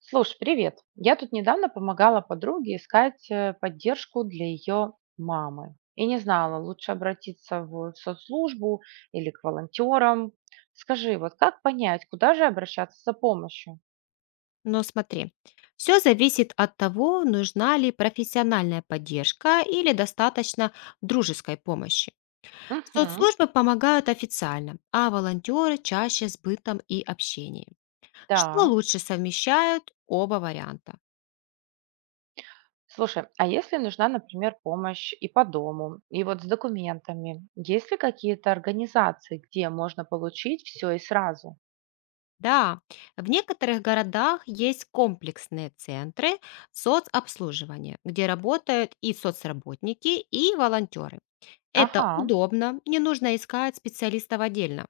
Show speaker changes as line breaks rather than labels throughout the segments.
Слушай, привет. Я тут недавно помогала подруге искать поддержку для ее мамы. И не знала, лучше обратиться в соцслужбу или к волонтерам. Скажи, вот как понять, куда же обращаться за помощью?
Но смотри, все зависит от того, нужна ли профессиональная поддержка или достаточно дружеской помощи.
Угу,
Соцслужбы помогают официально, а волонтеры чаще с бытом и общением. Что
да.
лучше совмещают оба варианта?
Слушай, а если нужна, например, помощь и по дому, и вот с документами, есть ли какие-то организации, где можно получить все и сразу?
Да, в некоторых городах есть комплексные центры соцобслуживания, где работают и соцработники, и волонтеры. Это
Ага,
удобно, не нужно искать специалистов отдельно.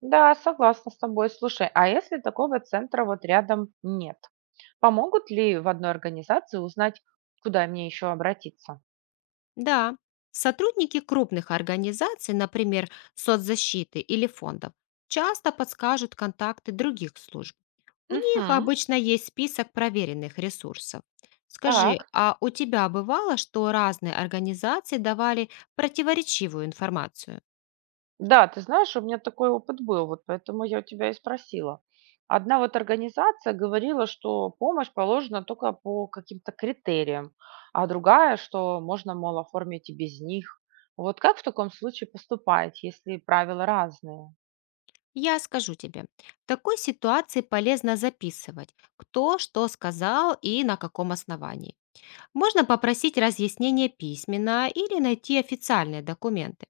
да, согласна с тобой. Слушай, а если такого центра вот рядом нет? Помогут ли в одной организации узнать, куда мне еще обратиться?
Да, сотрудники крупных организаций, например, соцзащиты или фондов, часто подскажут контакты других служб. У них
Угу.
обычно есть список проверенных ресурсов. Скажи,
Так,
а у тебя бывало, что разные организации давали противоречивую информацию?
да, ты знаешь, у меня такой опыт был, вот поэтому я у тебя и спросила. Одна вот организация говорила, что помощь положена только по каким-то критериям, а другая, что можно, мол, оформить и без них. Вот как в таком случае поступать, если правила разные?
Я скажу тебе, в такой ситуации полезно записывать, кто что сказал и на каком основании. Можно попросить разъяснение письменно или найти официальные документы.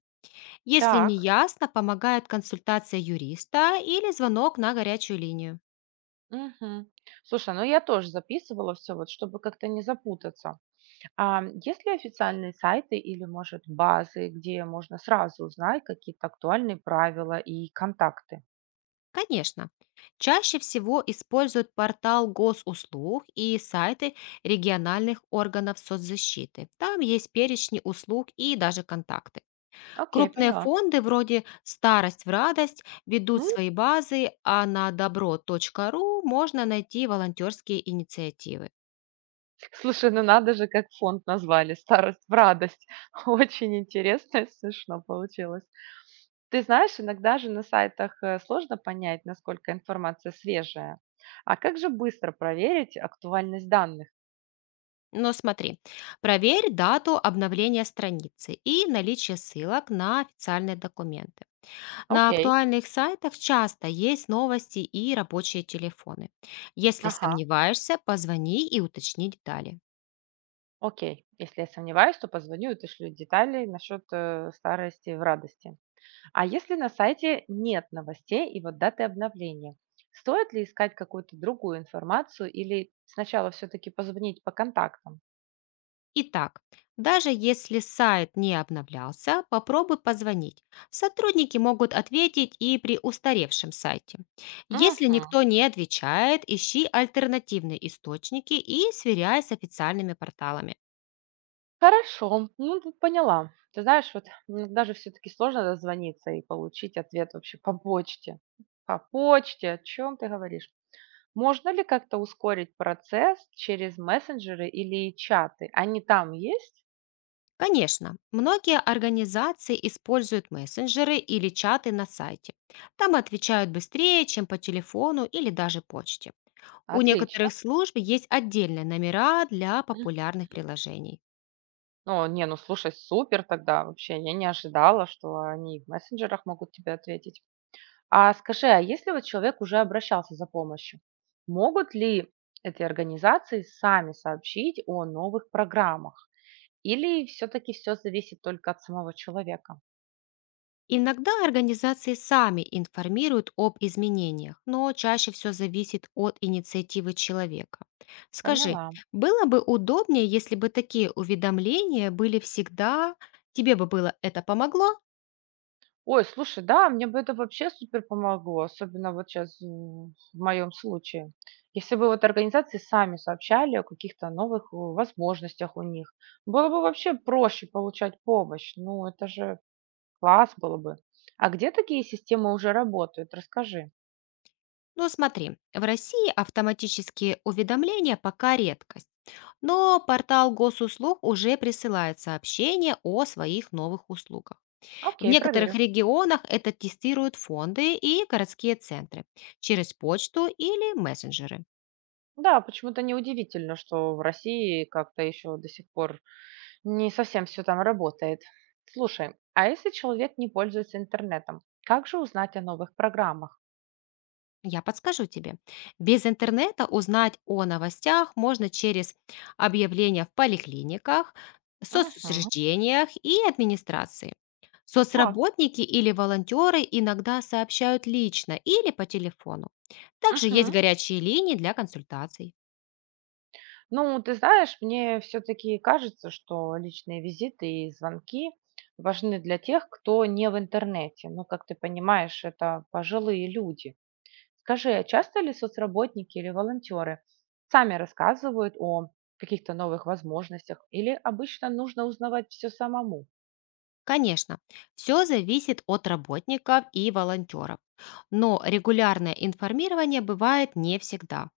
Если не
Так,
ясно, помогает консультация юриста или звонок на горячую линию.
угу. Слушай, ну я тоже записывала все, вот чтобы как-то не запутаться. А есть ли официальные сайты или, может, базы, где можно сразу узнать какие-то актуальные правила и контакты?
Конечно, чаще всего используют портал госуслуг и сайты региональных органов соцзащиты. Там есть перечни услуг и даже контакты.
Окей,
Крупные
поняла.
фонды вроде «Старость в радость» ведут
М,
свои базы, а на добро.ру можно найти волонтерские инициативы.
Слушай, ну надо же, как фонд назвали, старость в радость. Очень интересно и смешно получилось. Ты знаешь, иногда же на сайтах сложно понять, насколько информация свежая. А как же быстро проверить актуальность данных?
Но смотри, проверь дату обновления страницы и наличие ссылок на официальные документы. На
Окей.
актуальных сайтах часто есть новости и рабочие телефоны. Если
Ага,
сомневаешься, позвони и уточни детали.
окей. Если я сомневаюсь, то позвоню и уточню детали насчет старости в радости. А если на сайте нет новостей и вот даты обновления, стоит ли искать какую-то другую информацию или сначала все-таки позвонить по контактам?
Итак, даже если сайт не обновлялся, попробуй позвонить. Сотрудники могут ответить и при устаревшем сайте. Если
Мгм.
никто не отвечает, ищи альтернативные источники и сверяй с официальными порталами.
Хорошо, ну тут поняла. Ты знаешь, вот, даже все-таки сложно дозвониться и получить ответ вообще по почте. По почте, о чем ты говоришь? Можно ли как-то ускорить процесс через мессенджеры или чаты? Они там есть?
Конечно, многие организации используют мессенджеры или чаты на сайте. Там отвечают быстрее, чем по телефону или даже почте. У
Отлично.
некоторых служб есть отдельные номера для популярных приложений.
О, не, ну слушай, супер тогда. Вообще, я не ожидала, что они и в мессенджерах могут тебе ответить. А скажи, а если вот человек уже обращался за помощью, могут ли эти организации сами сообщить о новых программах? Или все-таки все зависит только от самого человека?
Иногда организации сами информируют об изменениях, но чаще все зависит от инициативы человека. Скажи,
Поняла.
было бы удобнее, если бы такие уведомления были всегда? Тебе бы было это помогло?
Ой, слушай, да, мне бы это вообще супер помогло, особенно вот сейчас в моем случае. Если бы вот организации сами сообщали о каких-то новых возможностях у них, было бы вообще проще получать помощь. Ну, это же класс было бы. А где такие системы уже работают? Расскажи.
Ну смотри, в России автоматические уведомления пока редкость, но портал госуслуг уже присылает сообщения о своих новых услугах. В
Окей,
некоторых
проверю.
регионах это тестируют фонды и городские центры через почту или мессенджеры.
Да, почему-то неудивительно, что в России как-то еще до сих пор не совсем все там работает. Слушай, а если человек не пользуется интернетом, как же узнать о новых программах?
Я подскажу тебе. Без интернета узнать о новостях можно через объявления в поликлиниках,
Мгм.
соцучреждениях и администрации.
Так.
Соцработники или волонтеры иногда сообщают лично или по телефону. Также есть
Мгм.
горячие линии для консультаций.
Ну, ты знаешь, мне все-таки кажется, что личные визиты и звонки важны для тех, кто не в интернете. Ну, как ты понимаешь, это пожилые люди. Скажи, а часто ли соцработники или волонтеры сами рассказывают о каких-то новых возможностях или обычно нужно узнавать все самому?
Конечно, все зависит от работников и волонтеров, но регулярное информирование бывает не всегда.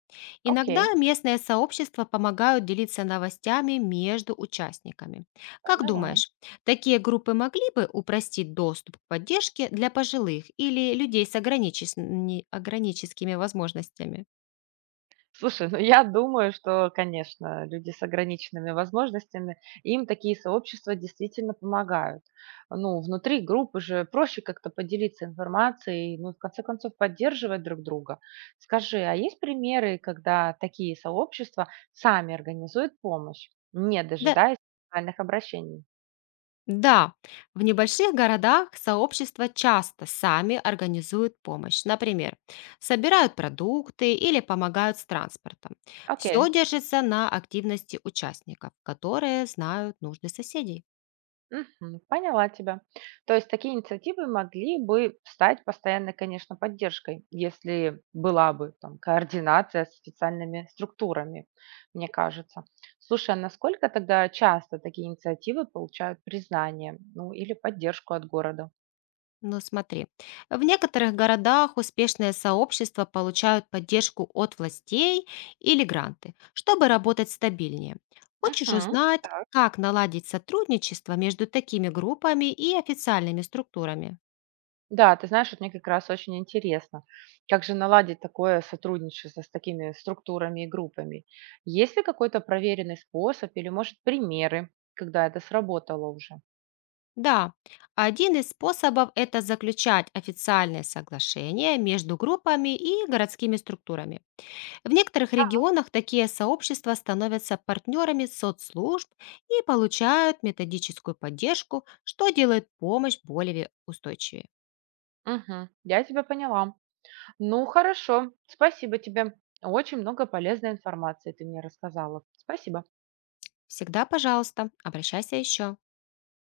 Иногда
Окей,
местные сообщества помогают делиться новостями между участниками. Как
поняла.
думаешь, такие группы могли бы упростить доступ к поддержке для пожилых или людей с ограниченными возможностями?
Слушай, ну я думаю, что, конечно, люди с ограниченными возможностями, им такие сообщества действительно помогают. Ну, внутри группы же проще как-то поделиться информацией, ну, в конце концов, поддерживать друг друга. Скажи, а есть примеры, когда такие сообщества сами организуют помощь, не
Да,
дожидаясь специальных обращений?
да, в небольших городах сообщества часто сами организуют помощь. Например, собирают продукты или помогают с транспортом.
Окей.
Все держится на активности участников, которые знают нужды соседей.
Мгм. Поняла тебя. То есть такие инициативы могли бы стать постоянной, конечно, поддержкой, если была бы там координация с официальными структурами, мне кажется. Слушай, а насколько тогда часто такие инициативы получают признание, ну или поддержку от города?
Но смотри, в некоторых городах успешные сообщества получают поддержку от властей или гранты, чтобы работать стабильнее. Хочешь
Мгм.
узнать, как наладить сотрудничество между такими группами и официальными структурами?
Да, ты знаешь, вот мне как раз очень интересно, как же наладить такое сотрудничество с такими структурами и группами. Есть ли какой-то проверенный способ или, может, примеры, когда это сработало уже?
Да, один из способов– это заключать официальные соглашения между группами и городскими структурами. В некоторых регионах такие сообщества становятся партнерами соцслужб и получают методическую поддержку, что делает помощь более устойчивее.
Угу, я тебя поняла. Ну, хорошо, спасибо тебе. Очень много полезной информации ты мне рассказала. Спасибо.
Всегда, пожалуйста, обращайся еще.